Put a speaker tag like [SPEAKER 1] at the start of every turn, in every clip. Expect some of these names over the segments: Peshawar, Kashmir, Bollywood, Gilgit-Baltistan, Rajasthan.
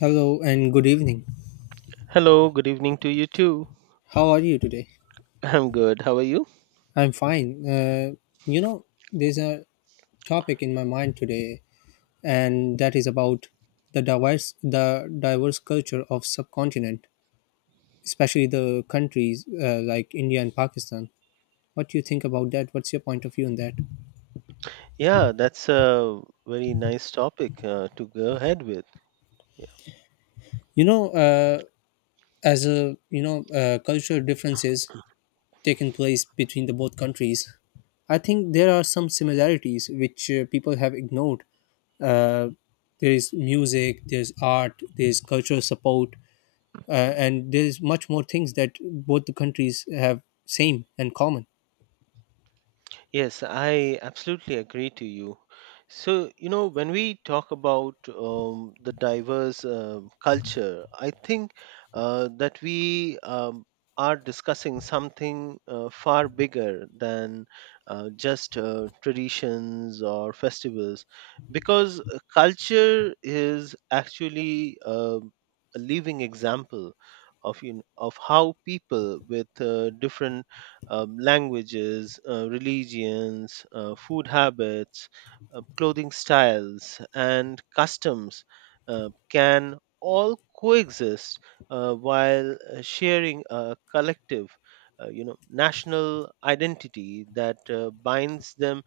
[SPEAKER 1] Hello and good evening.
[SPEAKER 2] Hello, good evening to you too.
[SPEAKER 1] How are you today?
[SPEAKER 2] I'm good. How are you?
[SPEAKER 1] I'm fine. You know, there's a topic in my mind today, and that is about the diverse culture of subcontinent, especially the countries like India and Pakistan. What do you think about that? What's your point of view on that?
[SPEAKER 2] Yeah, that's a very nice topic to go ahead with.
[SPEAKER 1] You know, uh, as a you know, cultural differences taken place between the both countries. I think there are some similarities which people have ignored. Uh, there is music, there's art, there's cultural support, and there's much more things that both the countries have same and common.
[SPEAKER 2] Yes, I absolutely agree to you. So, when we talk about the diverse culture, I think that we are discussing something far bigger than just traditions or festivals, because culture is actually a living example of how people with different languages, religions, food habits, clothing styles, and customs can all coexist while sharing a collective, national identity that binds them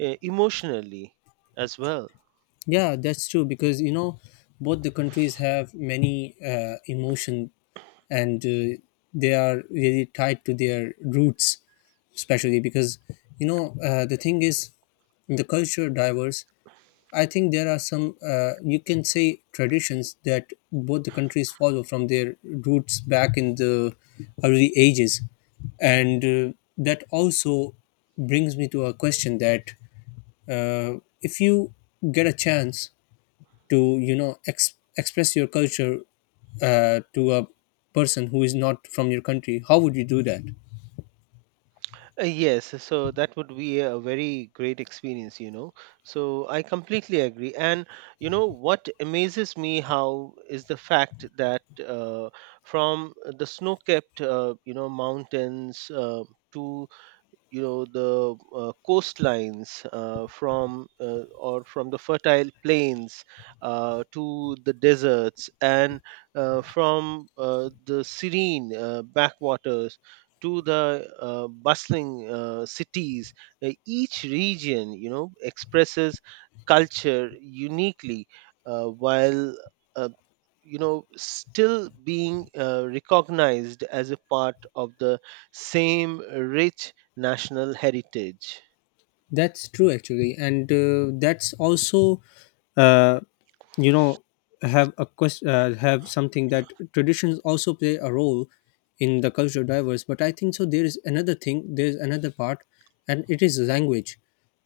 [SPEAKER 2] emotionally as well.
[SPEAKER 1] Yeah, that's true because you know both the countries have many emotion and they are really tied to their roots especially because you know the thing is the culture diverse. I think there are some, you can say, traditions that both the countries follow from their roots back in the early ages. And that also brings me to a question that if you get a chance to, you know, express your culture to a person who is not from your country, how would you do that?
[SPEAKER 2] Yes, so that would be a very great experience. So I completely agree. And you know what amazes me how is the fact that from the snow-capped, mountains to the coastlines from or from the fertile plains to the deserts and from the serene backwaters to the bustling cities. Each region expresses culture uniquely while uh, still being recognized as a part of the same rich national heritage.
[SPEAKER 1] That's true, actually, and that's also, uh, you know, have a question, have something that traditions also play a role in the culture diverse. But I think so. There is another thing. There is another part, and it is language,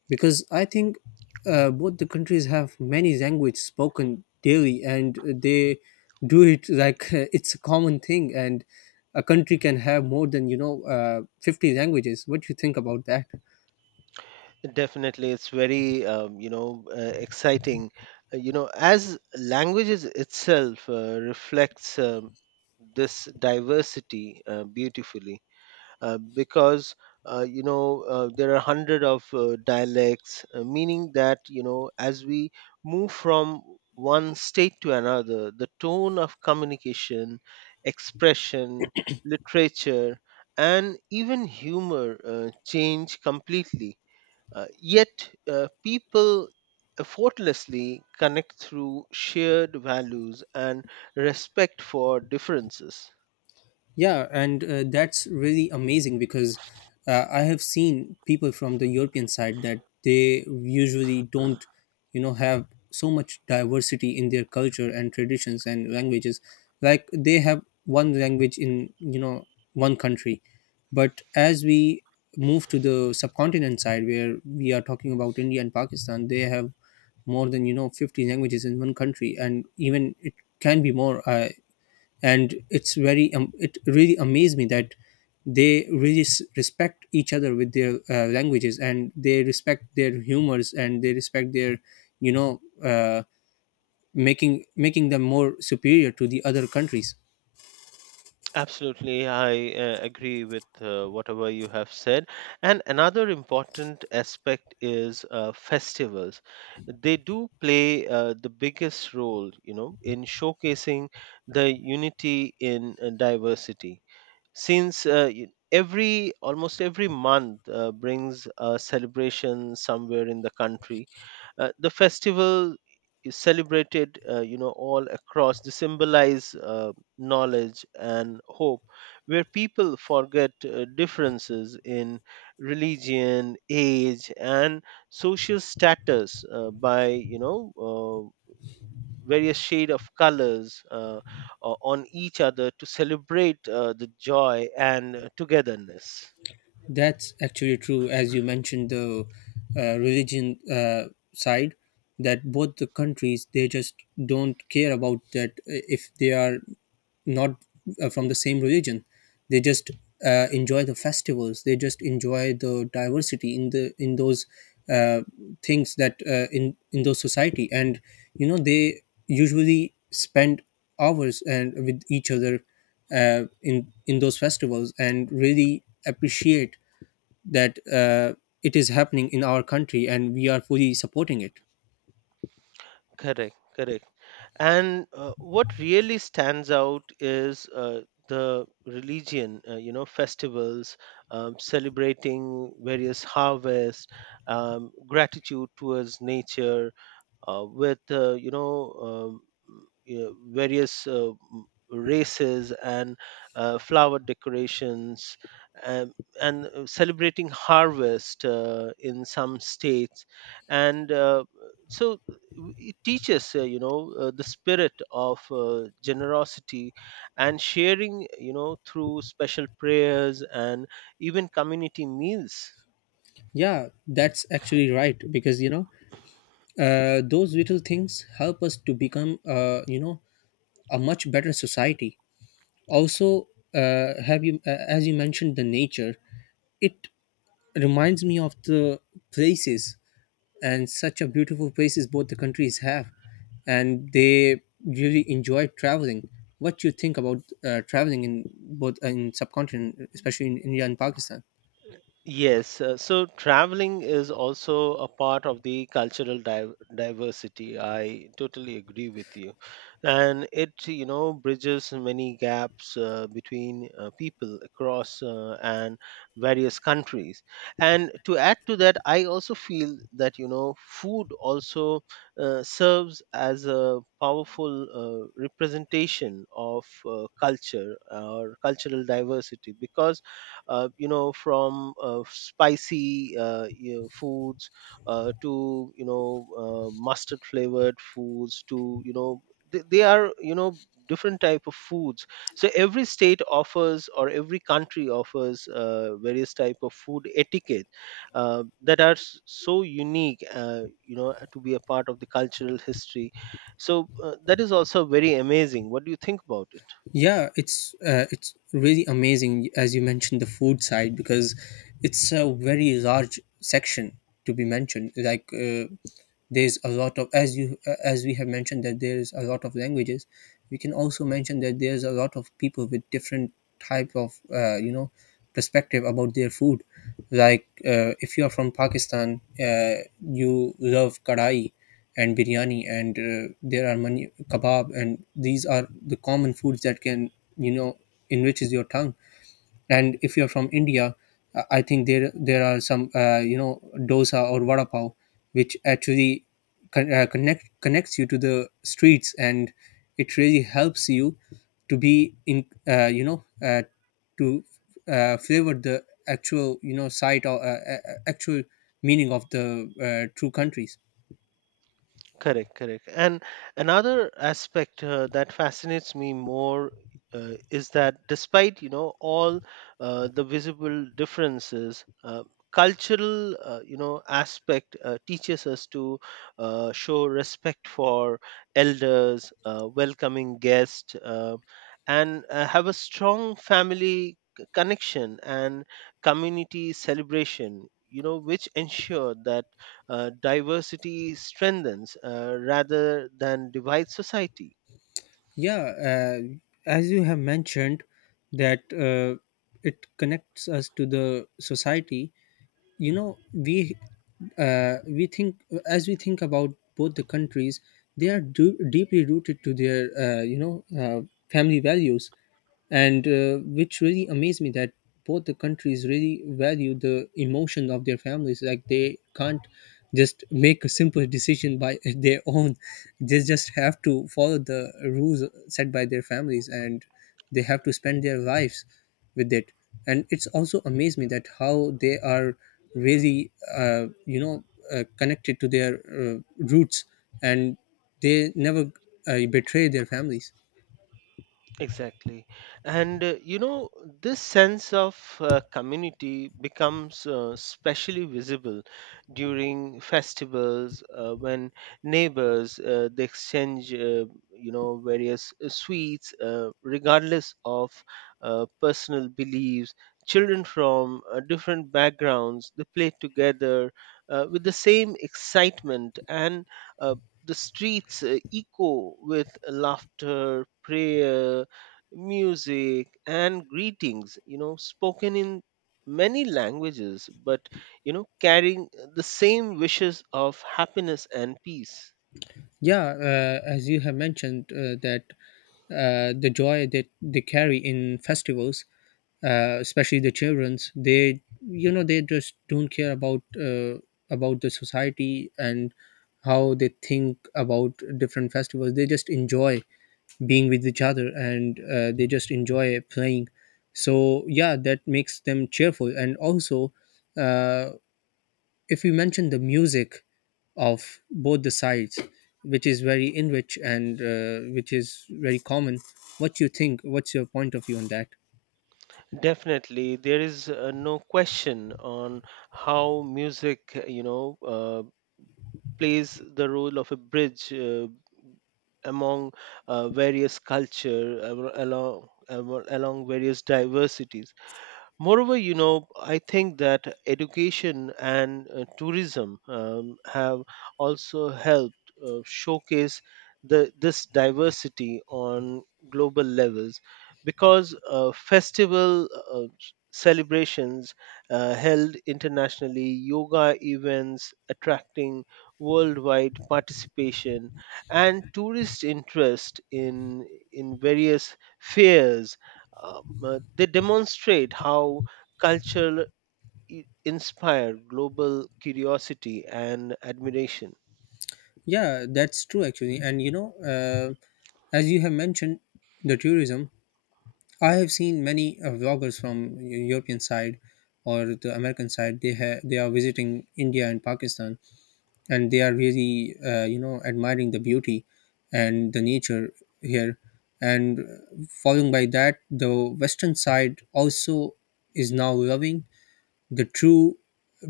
[SPEAKER 1] because I think both the countries have many languages spoken daily, and they do it like it's a common thing, and a country can have more than you know 50 languages. What do you think about that?
[SPEAKER 2] Definitely it's very exciting Uh, you know as languages itself reflects this diversity beautifully because there are hundred of dialects, meaning that as we move from one state to another, the tone of communication, expression, literature, and even humor change completely. Yet people effortlessly connect through shared values and respect for differences.
[SPEAKER 1] Yeah, and that's really amazing because I have seen people from the European side that they usually don't, you know, have so much diversity in their culture and traditions and languages. Like they have one language in, you know, one country. But as we move to the subcontinent side where we are talking about India and Pakistan, they have more than, you know, 50 languages in one country. And even it can be more. And it's very it really amazed me that they really respect each other with their languages and they respect their humors and they respect their you know uh, making them more superior to the other countries.
[SPEAKER 2] Absolutely, I agree with whatever you have said. And another important aspect is festivals. They do play the biggest role, in showcasing the unity in diversity since every almost every month brings a celebration somewhere in the country. The festival is celebrated all across to symbolize knowledge and hope, where people forget differences in religion, age, and social status by various shade of colors on each other to celebrate the joy and togetherness.
[SPEAKER 1] That's actually true, as you mentioned the religion side. That both the countries they just don't care about that if they are not from the same religion. They just enjoy the festivals. They just enjoy the diversity in the in those uh, things that in those society. And you know they usually spend hours and with each other in those festivals and really appreciate that it is happening in our country and we are fully supporting it.
[SPEAKER 2] Correct, correct. And what really stands out is the religion, festivals, celebrating various harvests, gratitude towards nature, with various races and flower decorations, um, and celebrating harvest in some states, and so it teaches the spirit of generosity and sharing through special prayers and even community meals.
[SPEAKER 1] Yeah, that's actually right because you know those little things help us to become a much better society also. Have you As you mentioned the nature, it reminds me of the places and such a beautiful places both the countries have, and they really enjoy traveling. What do you think about traveling in both in subcontinent, especially in India and Pakistan?
[SPEAKER 2] Yes, so traveling is also a part of the cultural diversity. I totally agree with you. And it, you know, bridges many gaps between people across and various countries. And to add to that, I also feel that, food also serves as a powerful representation of culture or cultural diversity, because from spicy foods to mustard flavored foods to you know they are different type of foods. So every state offers, or every country offers, various type of food etiquette that are so unique to be a part of the cultural history. So that is also very amazing. What do you think about it?
[SPEAKER 1] Yeah, it's really amazing, as you mentioned the food side, because it's a very large section to be mentioned. Like there's a lot of as you as we have mentioned that there's a lot of languages. We can also mention that there's a lot of people with different type of perspective about their food. Like if you are from Pakistan, you love kadai and biryani, and there are many kebab, and these are the common foods that can you know enriches your tongue. And if you're from India, I think there are some dosa or vada pav, which actually connects you to the streets, and it really helps you to be in uh, you know uh, to flavor the actual you know site or actual meaning of the true countries.
[SPEAKER 2] Correct, correct. And another aspect that fascinates me more is that, despite all the visible differences, cultural aspect teaches us to show respect for elders, welcoming guests, and have a strong family connection and community celebration, which ensure that diversity strengthens rather than divides society.
[SPEAKER 1] Yeah, as you have mentioned that it connects us to the society. You know we think as we think about both the countries, they are deeply rooted to their family values, and which really amazed me that both the countries really value the emotion of their families, like they can't just make a simple decision by their own. They just have to follow the rules set by their families, and they have to spend their lives with it. And it's also amazed me that how they are really uh, you know connected to their roots, and they never betray their families.
[SPEAKER 2] Exactly. And this sense of community becomes specially visible during festivals when neighbors they exchange various sweets regardless of personal beliefs. Children from different backgrounds, they play together with the same excitement, and uh, the streets echo with laughter, prayer, music, and greetings, spoken in many languages but carrying the same wishes of happiness and peace.
[SPEAKER 1] Yeah, as you have mentioned, that the joy that they carry in festivals, especially the childrens, they you know they just don't care about the society and how they think about different festivals. They just enjoy being with each other, and they just enjoy playing. So yeah, that makes them cheerful. And also, uh, if you mention the music of both the sides, which is very enrich and which is very common, what you think? What's your point of view on that?
[SPEAKER 2] Definitely, there is no question on how music plays the role of a bridge among various culture along various diversities. Moreover, I think that education and tourism have also helped showcase the this diversity on global levels, because festival celebrations held internationally, yoga events attracting worldwide participation, and tourist interest in various fairs, they demonstrate how culture inspired global curiosity and admiration.
[SPEAKER 1] Yeah, that's true, actually. And you know, as you have mentioned, the tourism, I have seen many vloggers from European side or the American side. They have they are visiting India and Pakistan, and they are really admiring the beauty and the nature here. And following by that, the western side also is now loving the true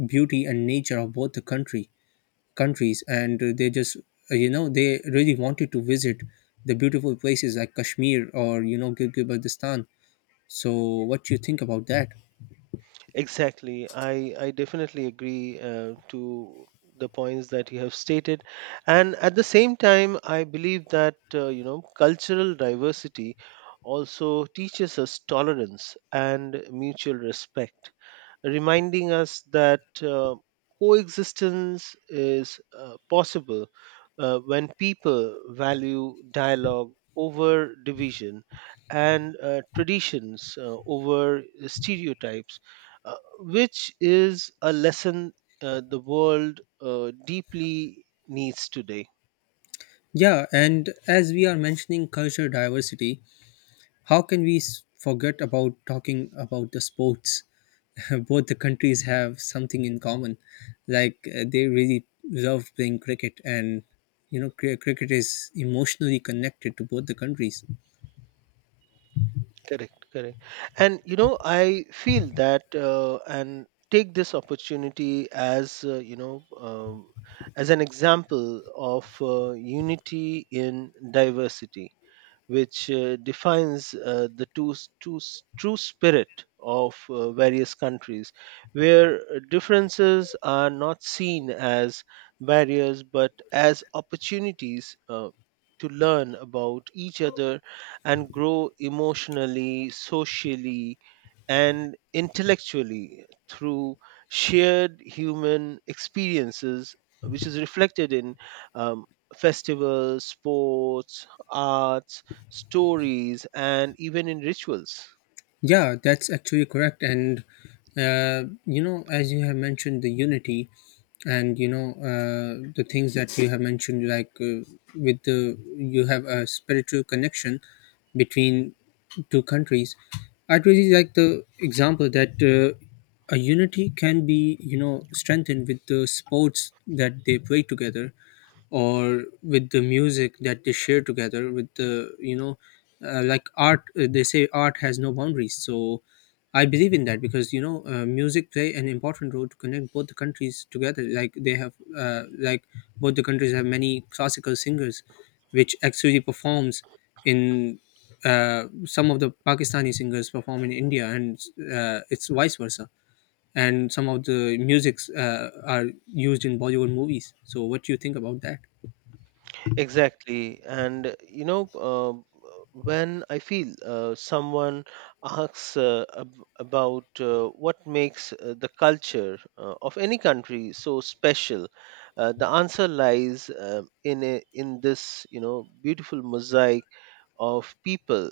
[SPEAKER 1] beauty and nature of both the country countries, and they just they really wanted to visit the beautiful places like Kashmir or you know Gilgit-Baltistan. So what do you think about that?
[SPEAKER 2] Exactly. I definitely agree to the points that you have stated. And at the same time, I believe that, cultural diversity also teaches us tolerance and mutual respect, reminding us that coexistence is possible when people value dialogue over division and traditions over stereotypes, which is a lesson the world deeply needs today.
[SPEAKER 1] Yeah, and as we are mentioning culture diversity, how can we forget about talking about the sports? Both the countries have something in common, like they really love playing cricket, and you know, cricket is emotionally connected to both the countries.
[SPEAKER 2] Correct, correct. And I feel that and take this opportunity as as an example of unity in diversity, which defines the true spirit of various countries, where differences are not seen as barriers but as opportunities to learn about each other and grow emotionally, socially, and intellectually through shared human experiences, which is reflected in um, festivals, sports, arts, stories, and even in rituals.
[SPEAKER 1] Yeah, that's actually correct. And, you know, as you have mentioned, the unity and, you know, the things that you have mentioned, like with the, you have a spiritual connection between two countries. I'd really like the example that a unity can be, you know, strengthened with the sports that they play together, or with the music that they share together, with the you know like art. They say art has no boundaries, so I believe in that, because you know music play an important role to connect both the countries together. Like they have like both the countries have many classical singers, which actually performs in some of the Pakistani singers perform in India, and it's vice versa, and some of the musics are used in Bollywood movies. So what do you think about that?
[SPEAKER 2] Exactly. And when I feel someone asks about what makes the culture of any country so special, the answer lies in this beautiful mosaic of people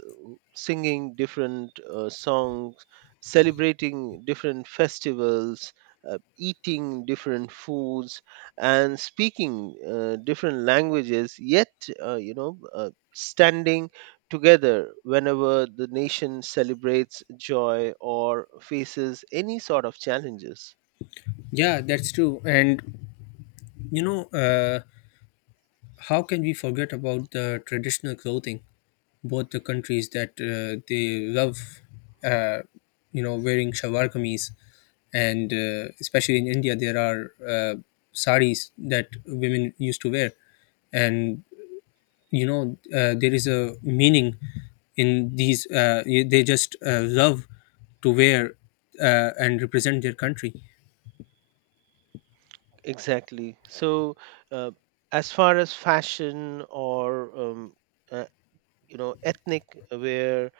[SPEAKER 2] singing different songs, celebrating different festivals, eating different foods, and speaking different languages, yet, standing together whenever the nation celebrates joy or faces any sort of challenges.
[SPEAKER 1] Yeah, that's true. And you know, how can we forget about the traditional clothing? Both the countries that they love, uh, you know, wearing shalwar kameez, and especially in India, there are saris that women used to wear, and you know, there is a meaning in these. They just love to wear and represent their country.
[SPEAKER 2] Exactly. So, uh, as far as fashion or uh, ethnic wear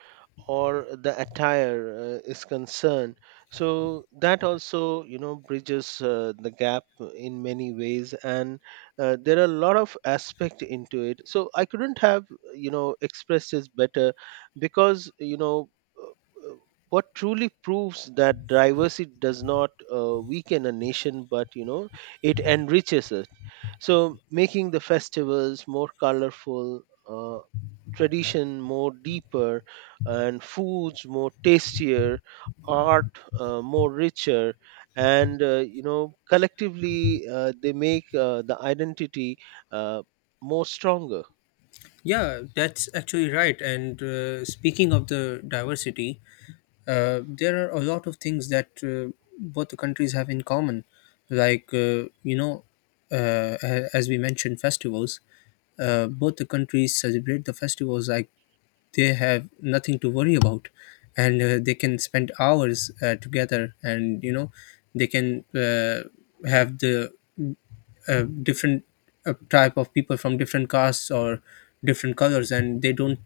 [SPEAKER 2] or the attire is concerned, so that also bridges the gap in many ways, and there are a lot of aspect into it. So I couldn't have expressed this better, because uh, uh, what truly proves that diversity does not weaken a nation but it enriches it. So, making the festivals more colorful, uh, tradition more deeper, and foods more tastier, art more richer, and collectively they make the identity uh, more stronger.
[SPEAKER 1] Yeah, that's actually right. And speaking of the diversity, there are a lot of things that both the countries have in common. Like, you know, as we mentioned, festivals. Both the countries celebrate the festivals like they have nothing to worry about, and they can spend hours together. And you know they can have the different type of people from different castes or different colors, and they don't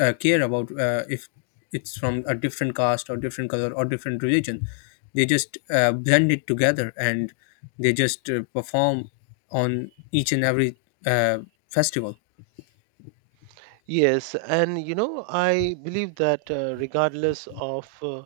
[SPEAKER 1] care about if it's from a different caste or different color or different religion. They just blend it together, and they just perform on each and every uh, festival.
[SPEAKER 2] Yes, and I believe that regardless of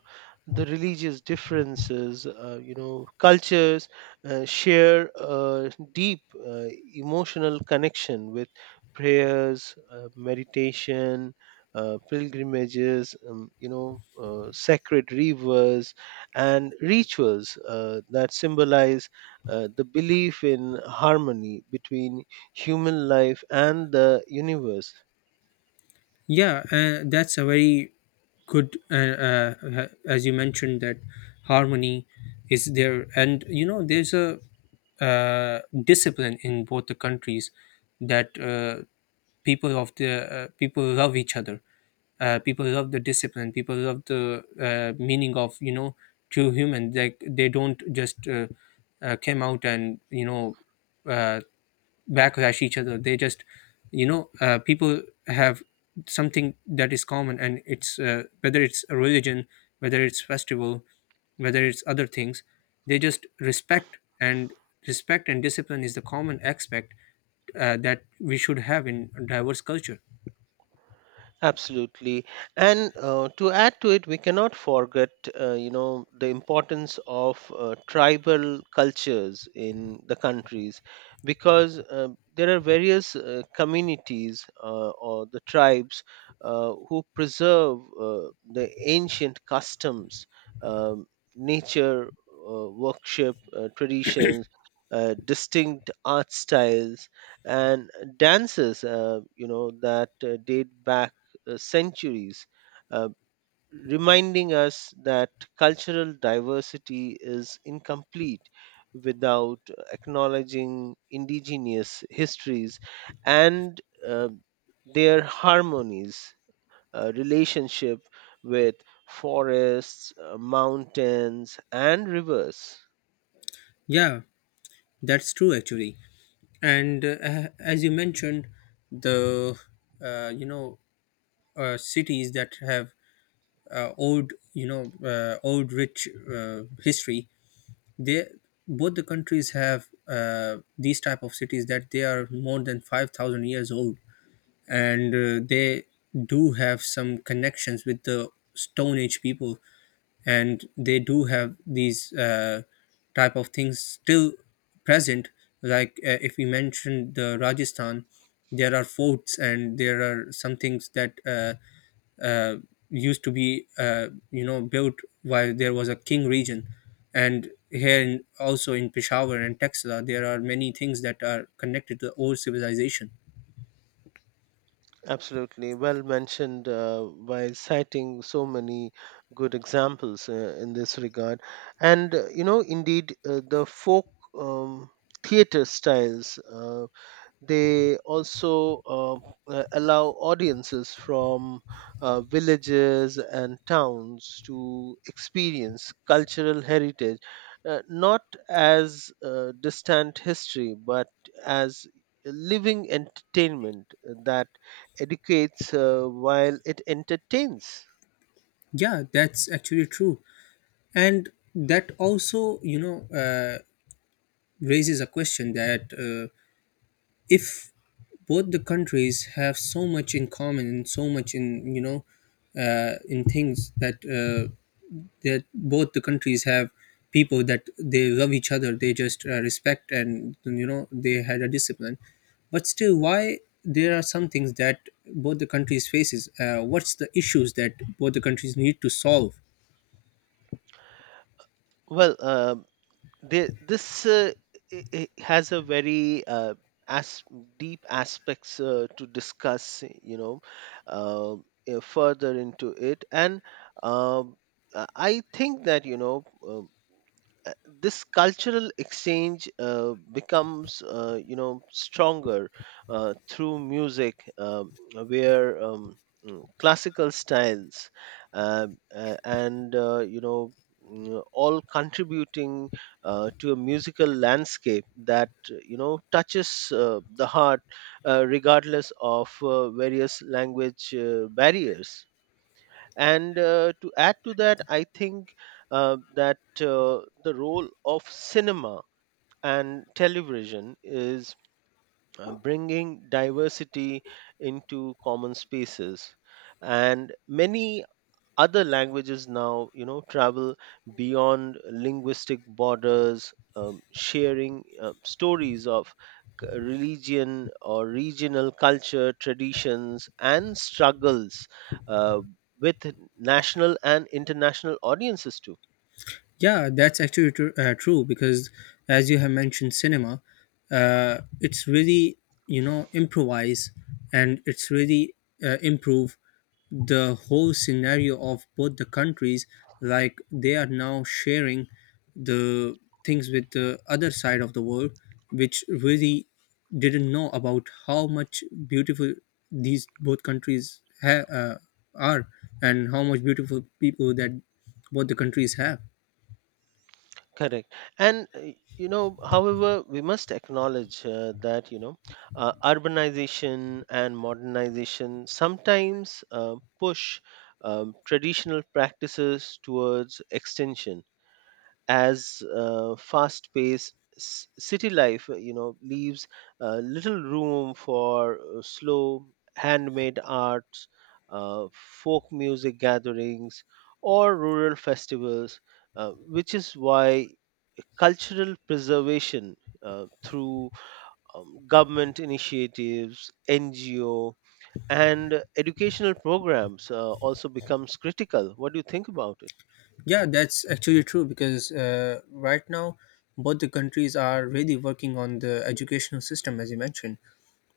[SPEAKER 2] the religious differences, cultures share a deep emotional connection with prayers, meditation, pilgrimages, sacred rivers, and rituals that symbolize the belief in harmony between human life and the universe.
[SPEAKER 1] Yeah, that's a very good, as you mentioned, that harmony is there. And, you know, there's a discipline in both the countries that people of the people love each other. People love the discipline. People love the meaning of, you know, true human. Like they don't just came out and, uh, backlash each other. They just people have something that is common, and it's whether it's a religion, whether it's festival, whether it's other things, they just respect. And respect and discipline is the common aspect that we should have in a diverse culture.
[SPEAKER 2] Absolutely. And to add to it, we cannot forget, the importance of tribal cultures in the countries, because there are various communities or the tribes who preserve the ancient customs, um, nature worship traditions, distinct art styles, and dances, that date back centuries, uh, reminding us that cultural diversity is incomplete without acknowledging indigenous histories and uh, their harmonies, relationship with forests, mountains, and rivers.
[SPEAKER 1] Yeah, that's true actually. And as you mentioned, the uh, you know cities that have owed you know owed rich history, they, both the countries have these type of cities that they are more than 5,000 years old. And they do have some connections with the stone age people, and they do have these type of things still present. Like if we mentioned the Rajasthan, there are forts and there are some things that uh, used to be built while there was a king region. And here in, also in Peshawar and Texla, there are many things that are connected to the old civilization.
[SPEAKER 2] Absolutely, well mentioned by citing so many good examples in this regard. And, indeed, the folk um, theater styles. They also allow audiences from villages and towns to experience cultural heritage not as distant history but as a living entertainment that educates while it entertains.
[SPEAKER 1] Yeah that's actually true and that also you know raises a question that if both the countries have so much in common and so much in you know in things that that both the countries have people that they love each other they just respect and you know they had a discipline but still why there are some things that both the countries faces what's the issues that both the countries need to solve
[SPEAKER 2] Well, this has a very, as deep aspects to discuss, um, further into it and um, I think that uh, this cultural exchange becomes stronger through music, where classical styles uh, and all contributing to a musical landscape that touches the heart regardless of various language barriers. And to add to that, I think that the role of cinema and television is bringing diversity into common spaces, and many other languages now travel beyond linguistic borders, sharing stories of religion or regional culture, traditions, and struggles uh, with national and international audiences too.
[SPEAKER 1] Yeah, that's actually true because, as you have mentioned, cinema, it's really, you know, improvise, and it's really improve the whole scenario of both the countries. Like they are now sharing the things with the other side of the world, which really didn't know about how much beautiful these both countries are, and how much beautiful people that both the countries have.
[SPEAKER 2] Correct. And, however, we must acknowledge that, urbanization and modernization sometimes push traditional practices towards extension, as fast paced city life leaves little room for slow handmade arts, folk music gatherings, or rural festivals, which is why cultural preservation through government initiatives, NGO, and educational programs also becomes critical. What do you think about it?
[SPEAKER 1] Yeah, that's actually true because right now both the countries are really working on the educational system, as you mentioned,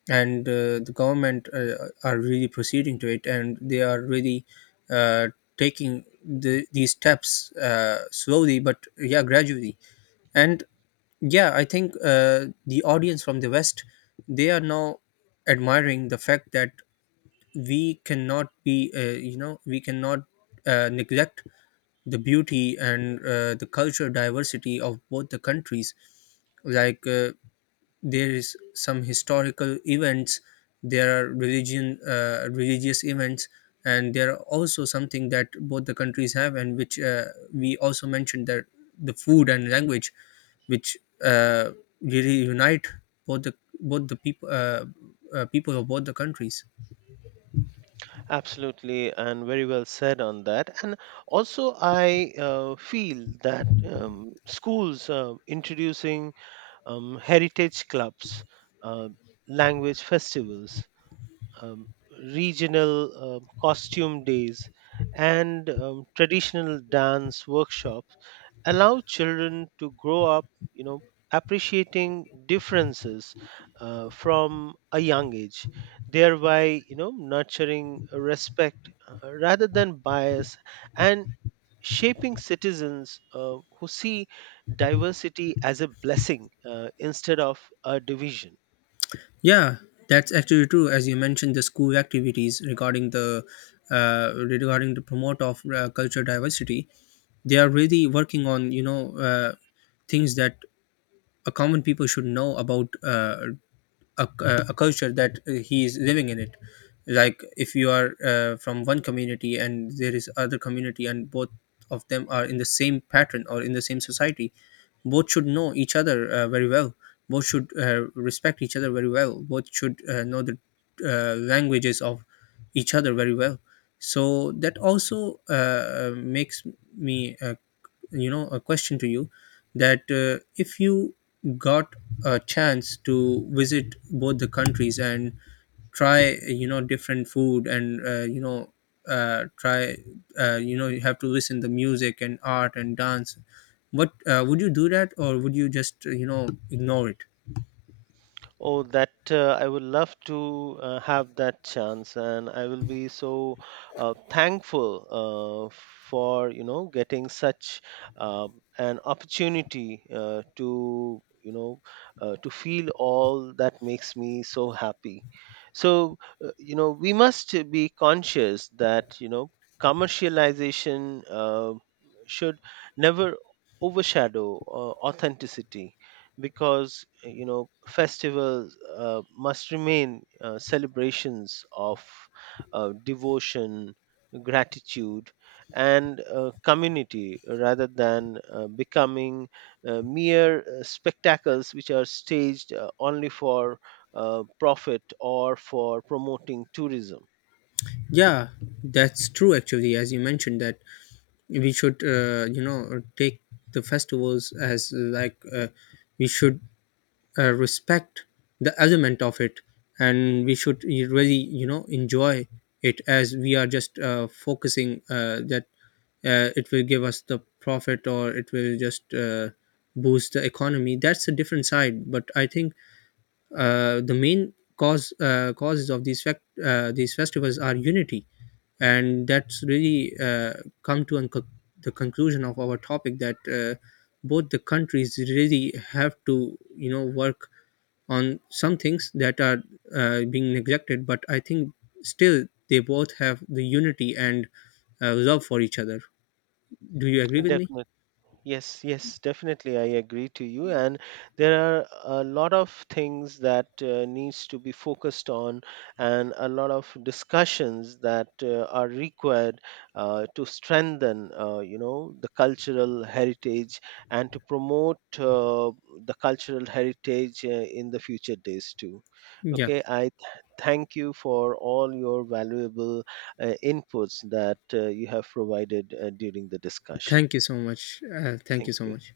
[SPEAKER 1] and the government are really proceeding to it, and they are really uh, taking the, these steps slowly, but yeah, gradually. And yeah, I think the audience from the West, they are now admiring the fact that we cannot be you know, we cannot neglect the beauty and the cultural diversity of both the countries. Like there is some historical events, there are religion religious events, and there are also something that both the countries have, and which we also mentioned, that the food and language, which uh, really unite both the both the people people of both the countries.
[SPEAKER 2] Absolutely, and very well said on that. And also, I feel that schools introducing heritage clubs, uh, language festivals, um, regional costume days, and traditional dance workshops allow children to grow up, you know, appreciating differences from a young age, thereby, nurturing respect rather than bias, and shaping citizens who see diversity as a blessing instead of a division.
[SPEAKER 1] Yeah, that's actually true. As you mentioned, the school activities regarding the promote of culture diversity, they are really working on, you know, things that a common people should know about a culture that he is living in it. Like if you are from one community and there is other community, and both of them are in the same pattern or in the same society, both should know each other very well, both should respect each other very well, both should know the languages of each other very well. So that also makes me you know, a question to you, that if you got a chance to visit both the countries and try, you know, different food and try you know, you have to listen the music and art and dance, what would you do that, or would you just you know, ignore it?
[SPEAKER 2] Oh, that I would love to have that chance, and I will be so thankful uh, for getting such uh, an opportunity to you know to feel all that makes me so happy. So we must be conscious that commercialization should never overshadow authenticity, because festivals must remain celebrations of devotion, gratitude, and community rather than becoming mere spectacles which are staged only for profit or for promoting tourism.
[SPEAKER 1] Yeah, that's true actually. As you mentioned that we should you know, take the festivals as we should respect the element of it, and we should really, you know, enjoy it, as we are just focusing that it will give us the profit, or it will just boost the economy. That's a different side, but I think the main causes of these fact these festivals are unity. And that's really come to unco- the conclusion of our topic, that both the countries really have to, you know, work on some things that are being neglected, but I think still they both have the unity and love for each other. Do you agree with me?
[SPEAKER 2] Definitely. Yes, yes, definitely. I agree to you. And there are a lot of things that needs to be focused on, and a lot of discussions that are required to strengthen, the cultural heritage and to promote the cultural heritage in the future days too.
[SPEAKER 1] Yeah.
[SPEAKER 2] Okay, I thank you for all your valuable inputs that you have provided during the discussion.
[SPEAKER 1] Thank you so much. Thank
[SPEAKER 2] Thank
[SPEAKER 1] you so
[SPEAKER 2] you.
[SPEAKER 1] much.